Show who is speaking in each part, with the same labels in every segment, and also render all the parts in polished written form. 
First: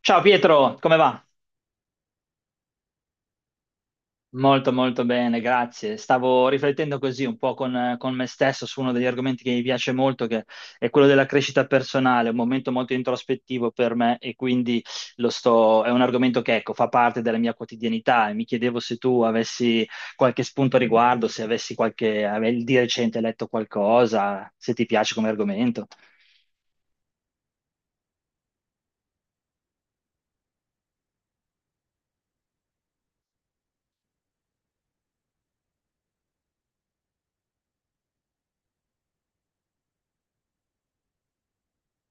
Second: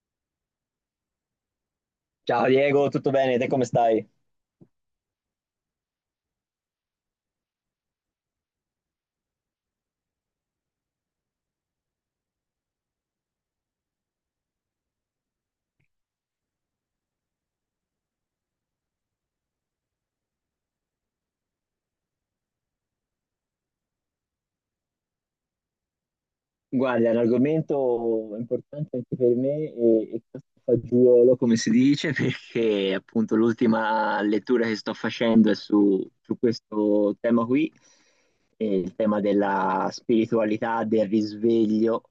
Speaker 1: Ciao Pietro, come va?
Speaker 2: Ciao Diego, tutto bene? Te come stai?
Speaker 1: Molto bene, grazie. Stavo riflettendo così un po' con me stesso su uno degli argomenti che mi piace molto, che è quello della crescita personale, un momento molto introspettivo per me e quindi è un argomento che ecco, fa parte della mia quotidianità e mi chiedevo se tu avessi qualche spunto a riguardo, se avessi qualche, avevi di recente letto qualcosa, se ti piace come argomento.
Speaker 2: Guarda, è un argomento importante anche per me e questo fagiolo, come si dice, perché appunto l'ultima lettura che sto facendo è su questo tema qui, il tema della spiritualità, del risveglio,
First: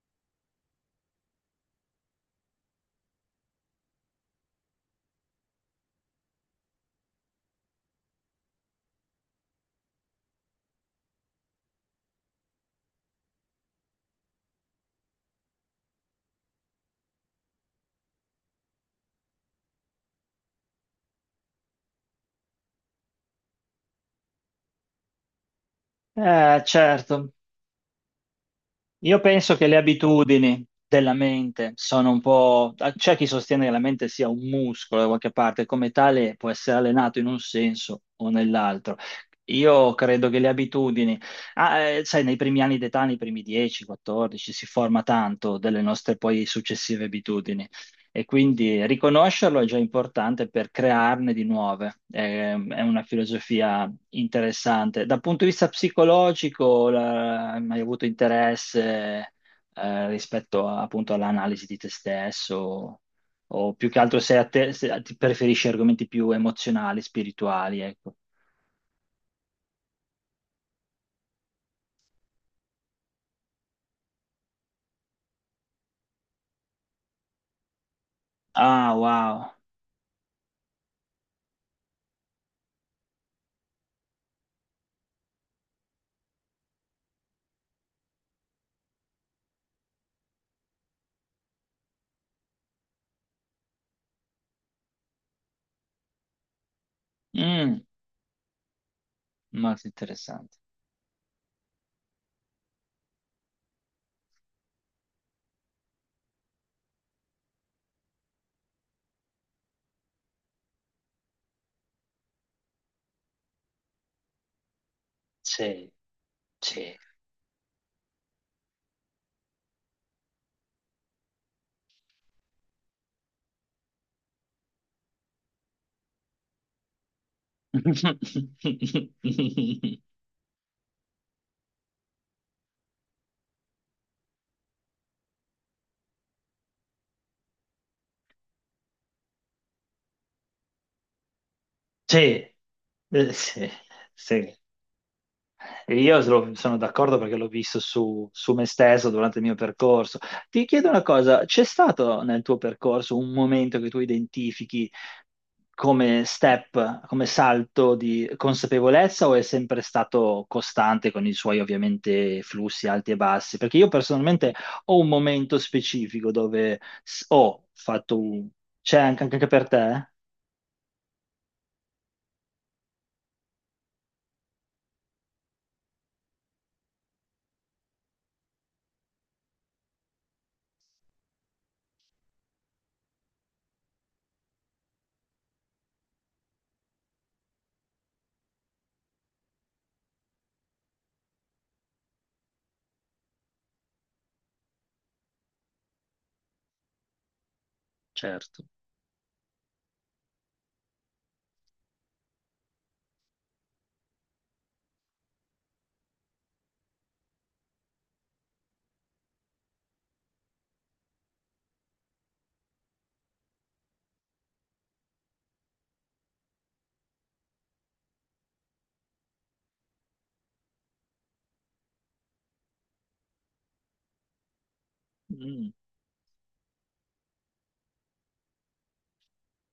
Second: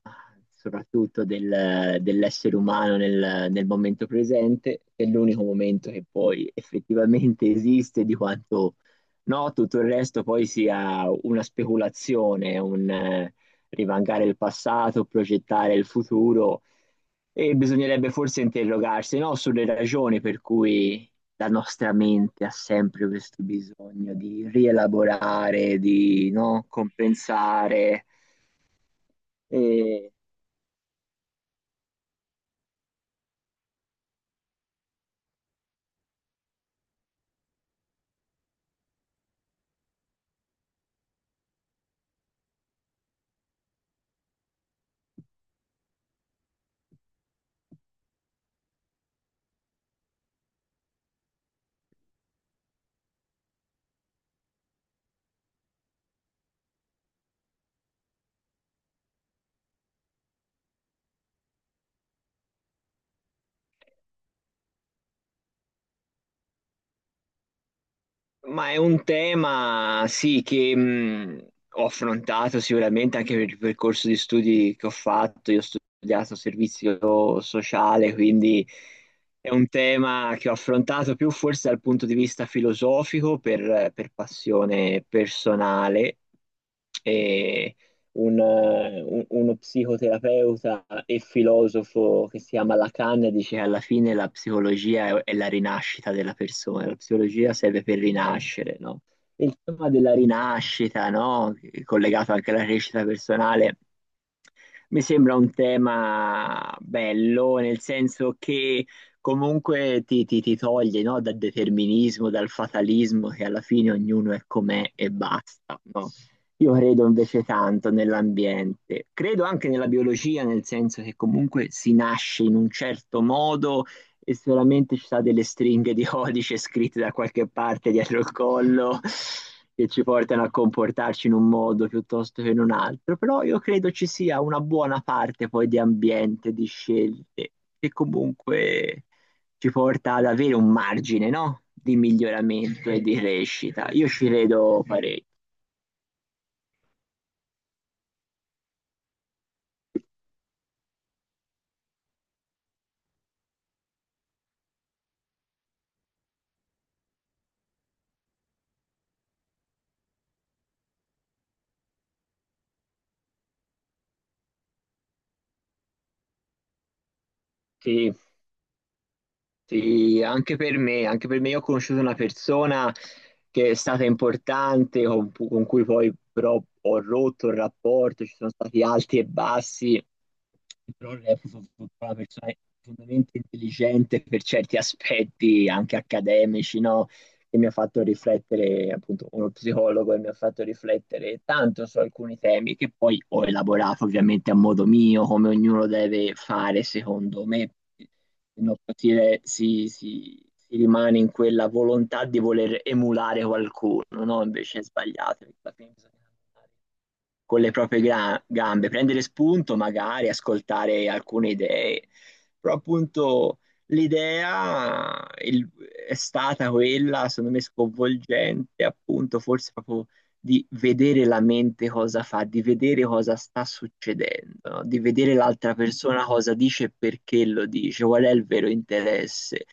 Speaker 2: soprattutto dell'essere umano nel momento presente, che è l'unico momento che poi effettivamente esiste di quanto no, tutto il resto poi sia una speculazione, rivancare il passato, progettare il futuro e bisognerebbe forse interrogarsi, no, sulle ragioni per cui la nostra mente ha sempre questo bisogno di rielaborare, di, no,
Speaker 1: Certo.
Speaker 2: compensare.
Speaker 1: Io penso che le
Speaker 2: E
Speaker 1: abitudini della mente sono un po'... C'è chi sostiene che la mente sia un muscolo da qualche parte, come tale può essere allenato in un senso o nell'altro. Io credo che le abitudini, sai, nei primi anni d'età, nei primi 10, 14, si forma tanto delle nostre poi successive abitudini e quindi riconoscerlo è già importante per crearne di nuove. È una filosofia interessante. Dal punto di vista psicologico, hai mai avuto interesse rispetto appunto all'analisi di te stesso? O più che altro se, a te, se ti preferisci argomenti più emozionali, spirituali, ecco.
Speaker 2: Ma è un tema, sì, che ho affrontato sicuramente anche per il percorso di studi che ho fatto. Io ho studiato servizio sociale, quindi
Speaker 1: Ah,
Speaker 2: è
Speaker 1: wow.
Speaker 2: un tema che ho affrontato più forse dal punto di vista filosofico per passione personale. E uno psicoterapeuta e filosofo che si chiama Lacan dice che alla fine la psicologia è la rinascita della persona, la psicologia
Speaker 1: Mm,
Speaker 2: serve per rinascere, no? Il
Speaker 1: molto
Speaker 2: tema della
Speaker 1: interessante.
Speaker 2: rinascita, no? Collegato anche alla crescita personale. Mi sembra un tema bello, nel senso che comunque ti toglie, no, dal determinismo, dal fatalismo, che alla fine ognuno è com'è e basta,
Speaker 1: Sì,
Speaker 2: no? Io
Speaker 1: sì.
Speaker 2: credo invece tanto nell'ambiente, credo anche nella biologia, nel senso che comunque si nasce in un certo modo e solamente ci sono delle stringhe di codice scritte da qualche parte dietro il collo che ci portano a comportarci in un modo piuttosto che in un altro, però io credo ci sia una buona parte poi di ambiente, di scelte, che comunque ci porta ad avere un margine, no? Di
Speaker 1: Sì,
Speaker 2: miglioramento e di
Speaker 1: sì,
Speaker 2: crescita. Io ci
Speaker 1: sì.
Speaker 2: credo parecchio.
Speaker 1: E io sono d'accordo perché l'ho visto su me stesso durante il mio percorso. Ti chiedo una cosa, c'è stato nel tuo percorso un momento che tu identifichi come step, come salto di consapevolezza o è sempre stato costante con i suoi ovviamente flussi alti e bassi? Perché io personalmente ho un momento specifico dove ho
Speaker 2: Sì.
Speaker 1: fatto un... C'è anche, anche per te?
Speaker 2: Sì, anche per me io ho conosciuto una persona che è stata importante, con cui poi però ho rotto il rapporto, ci sono stati alti e bassi, però reputo una persona profondamente intelligente per certi aspetti anche accademici, no? Che mi ha fatto riflettere, appunto, uno psicologo e mi ha fatto riflettere tanto su alcuni temi che poi ho elaborato ovviamente a modo mio, come ognuno deve fare, secondo me, se
Speaker 1: Certo.
Speaker 2: no si rimane in quella volontà di voler emulare qualcuno, no? Invece è sbagliato, perché alla fine bisogna con le proprie gambe, prendere spunto, magari ascoltare alcune idee. Però appunto l'idea il- è stata quella, secondo me, sconvolgente, appunto, forse proprio di vedere la mente cosa fa, di vedere cosa sta succedendo, no? Di vedere
Speaker 1: Mm,
Speaker 2: l'altra persona cosa dice e perché lo dice, qual è il vero interesse.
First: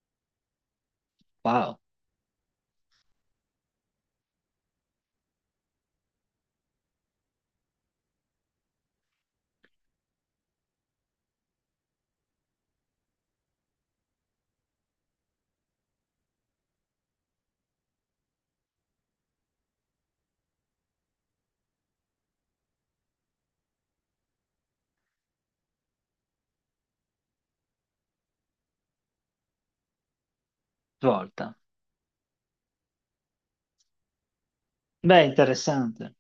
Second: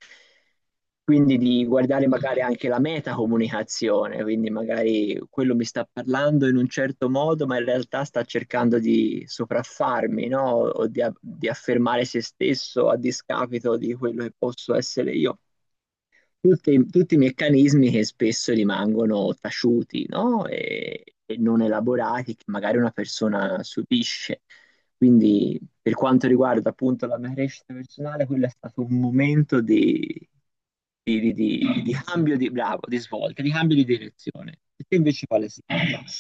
Speaker 2: Quindi di
Speaker 1: wow,
Speaker 2: guardare magari anche la metacomunicazione, quindi magari quello mi sta parlando in un certo modo, ma in realtà sta cercando di sopraffarmi, no? O di, di affermare se stesso a discapito di quello che posso essere io, tutti, tutti i meccanismi che spesso rimangono taciuti, no? E non elaborati, che magari una persona subisce. Quindi, per quanto riguarda appunto la mia crescita personale, quello è stato un momento di,
Speaker 1: volta.
Speaker 2: di cambio di, bravo, di svolta, di cambio di direzione. E te
Speaker 1: Beh,
Speaker 2: invece quale è stato?
Speaker 1: interessante.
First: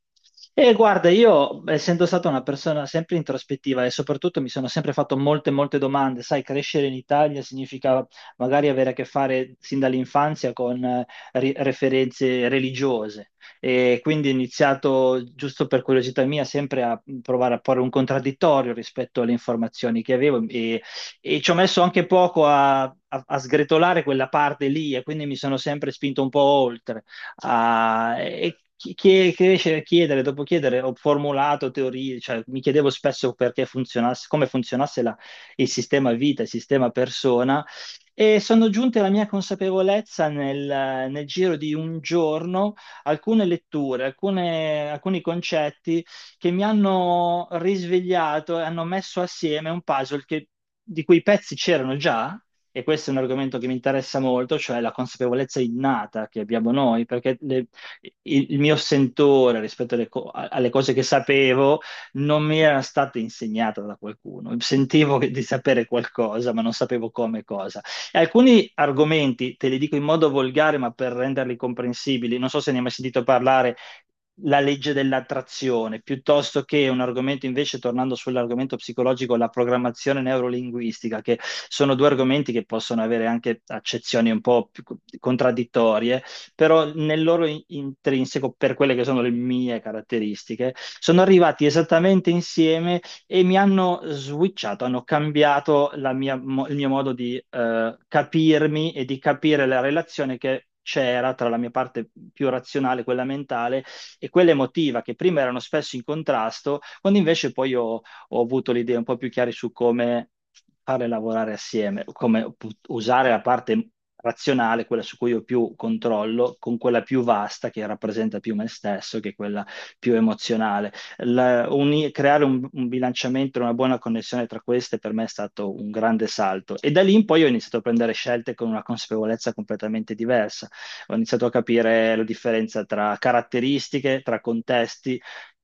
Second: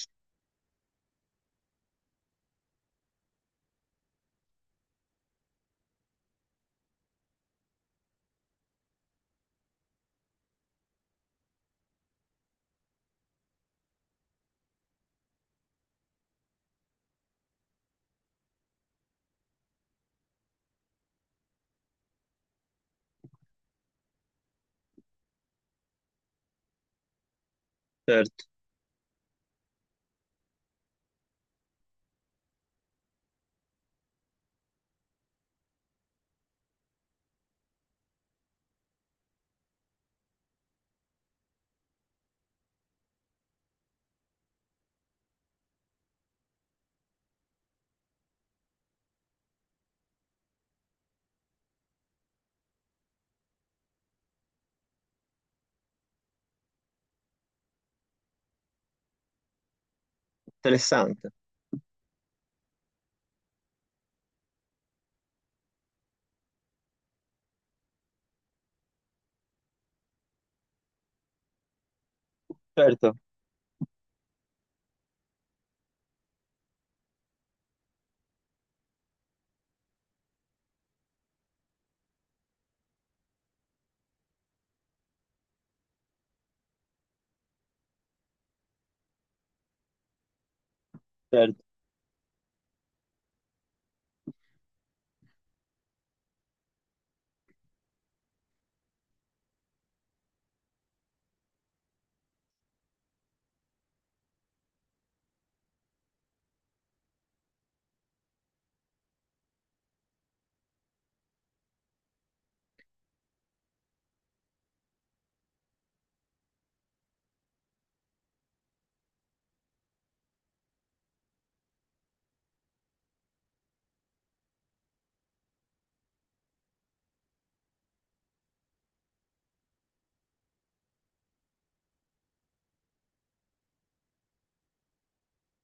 Speaker 1: E guarda, io essendo stata una persona sempre introspettiva e soprattutto mi sono sempre fatto molte domande, sai, crescere in Italia significa magari avere a che fare sin dall'infanzia con referenze religiose e quindi ho iniziato, giusto per curiosità mia, sempre a provare a porre un contraddittorio rispetto alle informazioni che avevo e ci ho messo anche poco a sgretolare quella parte lì e quindi mi sono sempre spinto un po' oltre.
Speaker 2: Certo,
Speaker 1: Crescere, chiedere, dopo chiedere, ho formulato teorie, cioè mi chiedevo spesso perché funzionasse, come funzionasse il sistema vita, il sistema persona, e sono giunte alla mia consapevolezza nel giro di un giorno alcune letture, alcuni concetti che mi hanno risvegliato e hanno messo assieme un puzzle di cui i pezzi c'erano già, e questo è un argomento che mi interessa molto, cioè la consapevolezza innata che abbiamo noi, perché il mio sentore rispetto alle cose che
Speaker 2: interessante.
Speaker 1: sapevo non mi era stata insegnata da qualcuno. Sentivo di sapere qualcosa, ma non sapevo come e cosa. E alcuni argomenti, te li dico in modo volgare, ma per renderli comprensibili, non so se ne hai mai
Speaker 2: Certo,
Speaker 1: sentito parlare, la legge dell'attrazione, piuttosto che un argomento invece, tornando sull'argomento psicologico, la programmazione neurolinguistica, che sono due argomenti che possono avere anche accezioni un po' più contraddittorie, però nel loro intrinseco, per quelle che sono le mie caratteristiche, sono
Speaker 2: certo,
Speaker 1: arrivati esattamente insieme e mi hanno switchato, hanno cambiato la il mio modo di capirmi e di capire la relazione che c'era tra la mia parte più razionale, quella mentale, e quella emotiva che prima erano spesso in contrasto, quando invece poi ho avuto le idee un po' più chiare su come farle lavorare assieme, come usare la parte razionale, quella su cui ho più controllo, con quella più vasta che rappresenta più me stesso, che è quella più emozionale. Creare un bilanciamento, una buona connessione tra queste per me è stato un grande salto e da lì in poi ho iniziato a prendere scelte con una consapevolezza completamente diversa. Ho iniziato a capire la differenza tra caratteristiche, tra contesti,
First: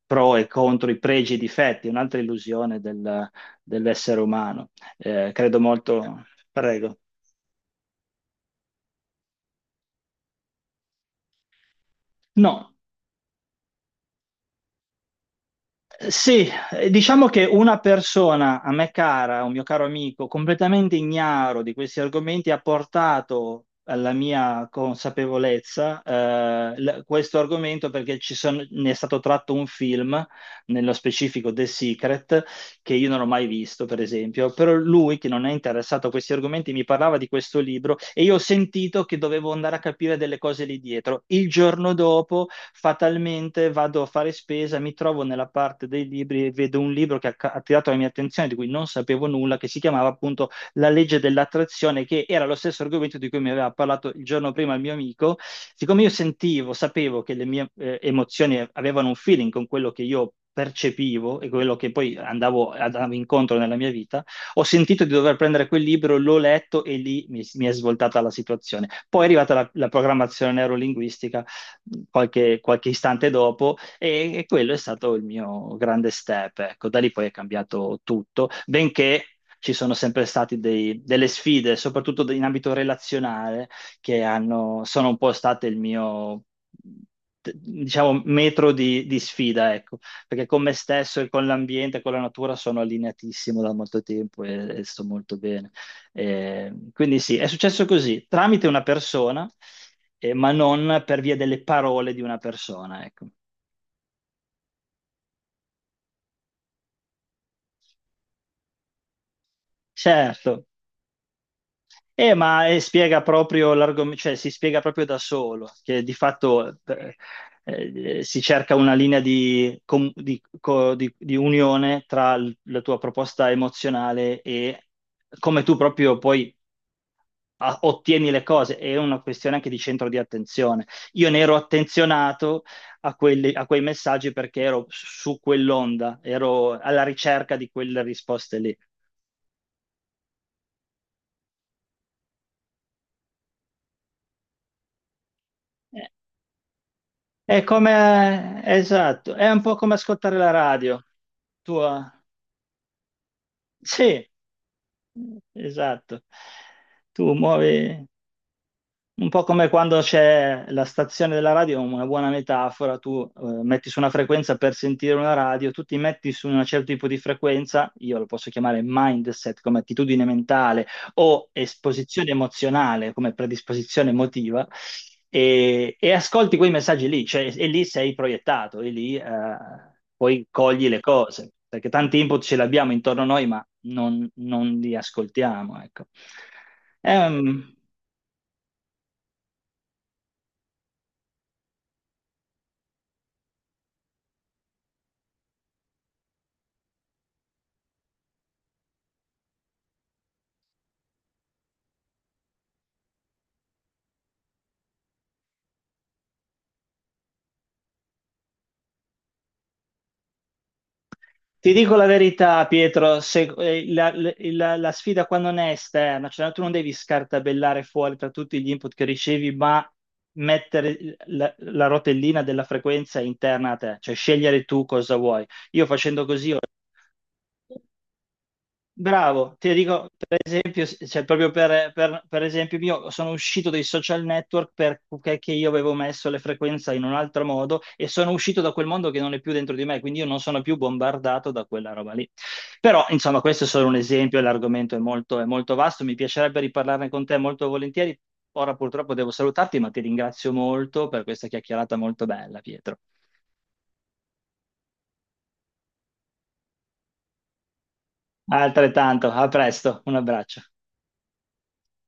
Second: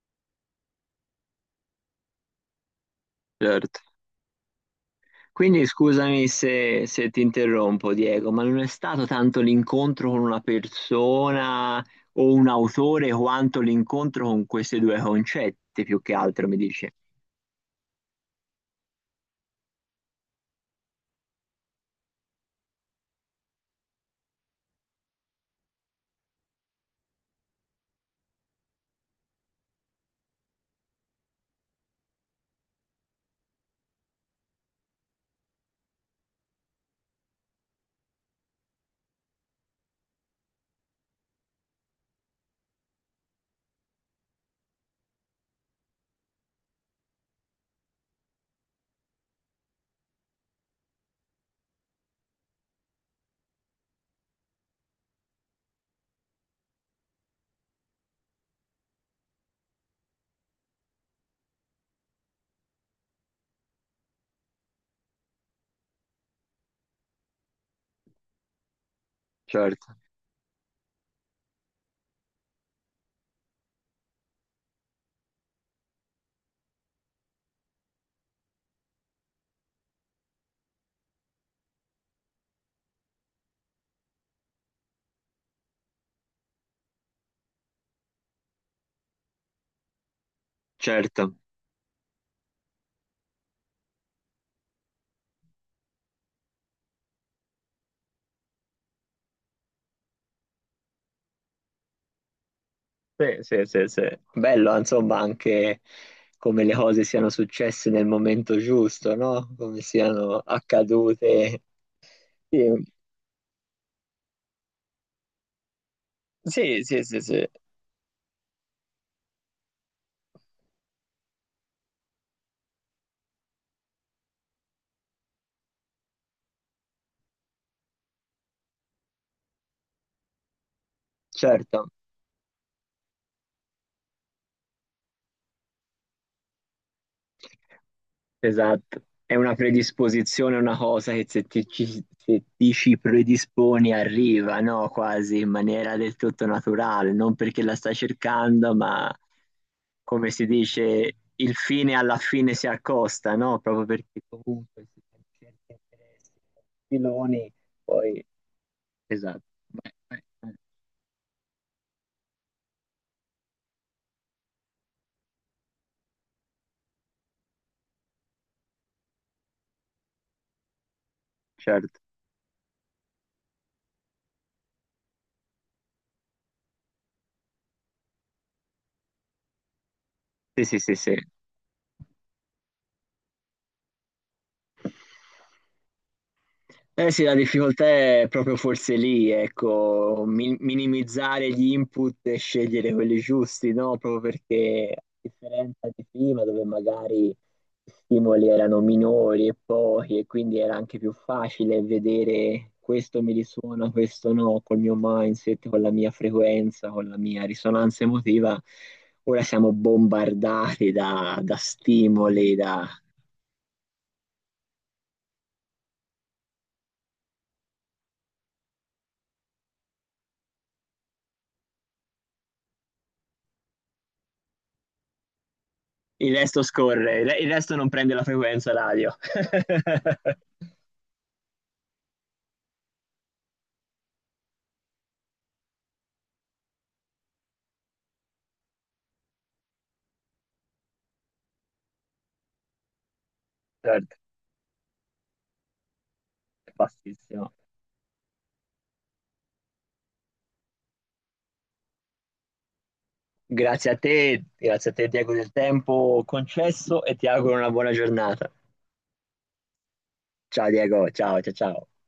Speaker 1: pro e contro, i pregi e i difetti, un'altra illusione
Speaker 2: certo.
Speaker 1: dell'essere umano. Credo
Speaker 2: Quindi
Speaker 1: molto,
Speaker 2: scusami
Speaker 1: prego.
Speaker 2: se ti interrompo, Diego, ma non è stato tanto l'incontro con una persona o un
Speaker 1: No.
Speaker 2: autore quanto l'incontro con questi due concetti, più che altro,
Speaker 1: Sì,
Speaker 2: mi dice.
Speaker 1: diciamo che una persona a me cara, un mio caro amico, completamente ignaro di questi argomenti, ha portato alla mia consapevolezza questo argomento perché ne è stato tratto un film, nello specifico The Secret, che io non ho mai visto, per esempio, però lui, che non è interessato a questi argomenti, mi parlava di questo libro e io ho sentito che dovevo andare a capire delle cose lì dietro. Il giorno dopo fatalmente vado a fare spesa, mi trovo nella parte dei libri e vedo un libro che ha attirato la mia attenzione, di cui non sapevo nulla, che si chiamava appunto La legge dell'attrazione, che era lo stesso argomento di cui mi aveva parlato il giorno prima il mio amico. Siccome io sentivo, sapevo che le mie emozioni avevano un feeling con quello che io percepivo e quello che poi andavo incontro nella mia vita, ho sentito di dover prendere quel libro, l'ho letto e lì mi è svoltata la situazione. Poi è arrivata
Speaker 2: Certo,
Speaker 1: la programmazione neurolinguistica qualche istante dopo e quello è stato il mio grande step. Ecco, da lì poi è cambiato tutto, benché ci sono sempre state delle sfide, soprattutto in ambito relazionale, sono un po' state il mio, diciamo, metro di sfida, ecco, perché con me stesso e
Speaker 2: certo.
Speaker 1: con l'ambiente, con la natura sono allineatissimo da molto tempo e sto molto bene. E quindi sì, è successo così, tramite una persona ma non per via delle parole di una persona, ecco.
Speaker 2: Sì, sì, sì, sì. Bello, insomma, anche come le cose siano successe nel momento giusto, no? Come siano
Speaker 1: Certo.
Speaker 2: accadute. Sì,
Speaker 1: Spiega proprio l'argomento, cioè si spiega proprio da solo, che di fatto
Speaker 2: sì, sì, sì, sì.
Speaker 1: si cerca una linea di, di unione tra la tua proposta emozionale e come tu proprio poi ottieni le cose, è una questione anche di centro di attenzione. Io ne ero
Speaker 2: Certo.
Speaker 1: attenzionato a, a quei messaggi perché ero su quell'onda, ero alla ricerca di quelle risposte lì.
Speaker 2: Esatto, è una predisposizione, una cosa che se ti ci predisponi arriva, no? Quasi in maniera
Speaker 1: Eh,
Speaker 2: del tutto naturale, non
Speaker 1: È
Speaker 2: perché la stai
Speaker 1: come,
Speaker 2: cercando, ma
Speaker 1: esatto, è un po' come
Speaker 2: come
Speaker 1: ascoltare
Speaker 2: si
Speaker 1: la radio.
Speaker 2: dice, il
Speaker 1: Tu,
Speaker 2: fine alla fine si accosta, no? Proprio perché
Speaker 1: sì,
Speaker 2: comunque si cerca
Speaker 1: esatto.
Speaker 2: interessi,
Speaker 1: Tu
Speaker 2: filoni,
Speaker 1: muovi.
Speaker 2: poi...
Speaker 1: Un
Speaker 2: Esatto.
Speaker 1: po' come
Speaker 2: Vai,
Speaker 1: quando
Speaker 2: vai, vai.
Speaker 1: c'è la stazione della radio, una buona metafora, tu metti su una frequenza per sentire una radio, tu ti metti su un certo tipo di frequenza, io lo posso chiamare mindset come attitudine mentale o
Speaker 2: Certo,
Speaker 1: esposizione emozionale come predisposizione emotiva, e ascolti quei messaggi lì, cioè, e lì sei proiettato, e lì poi
Speaker 2: sì, sì,
Speaker 1: cogli
Speaker 2: sì,
Speaker 1: le
Speaker 2: sì.
Speaker 1: cose, perché tanti input ce li abbiamo intorno a noi, ma non li ascoltiamo, ecco.
Speaker 2: Eh sì, la
Speaker 1: Ehm,
Speaker 2: difficoltà è proprio forse lì, ecco, minimizzare gli input e scegliere quelli giusti, no? Proprio perché a differenza di prima, dove magari gli stimoli erano minori e pochi, e quindi era anche più facile vedere questo mi risuona, questo no, col mio mindset, con la mia frequenza, con la mia risonanza emotiva. Ora siamo bombardati da
Speaker 1: Ti dico la
Speaker 2: stimoli,
Speaker 1: verità, Pietro, la sfida qua non è esterna, cioè no, tu non devi scartabellare fuori tra tutti gli input che ricevi, ma mettere la rotellina della frequenza interna a te, cioè scegliere tu cosa vuoi. Io facendo
Speaker 2: il
Speaker 1: così ho...
Speaker 2: resto scorre, il resto non prende la frequenza radio.
Speaker 1: Bravo, ti dico per esempio, cioè, proprio per esempio mio, sono uscito dai social network perché che io avevo messo le frequenze in un altro modo e sono uscito da quel mondo che non è più dentro di me, quindi io non sono più bombardato da quella roba lì. Però, insomma, questo è solo un
Speaker 2: Certo,
Speaker 1: esempio, l'argomento è molto vasto, mi piacerebbe riparlarne con te
Speaker 2: bassissimo.
Speaker 1: molto volentieri. Ora purtroppo devo salutarti, ma ti ringrazio molto per questa chiacchierata molto bella, Pietro.
Speaker 2: Grazie a te Diego del tempo concesso e ti auguro una buona giornata.
Speaker 1: Altrettanto, a presto, un abbraccio.
Speaker 2: Ciao Diego, ciao ciao ciao.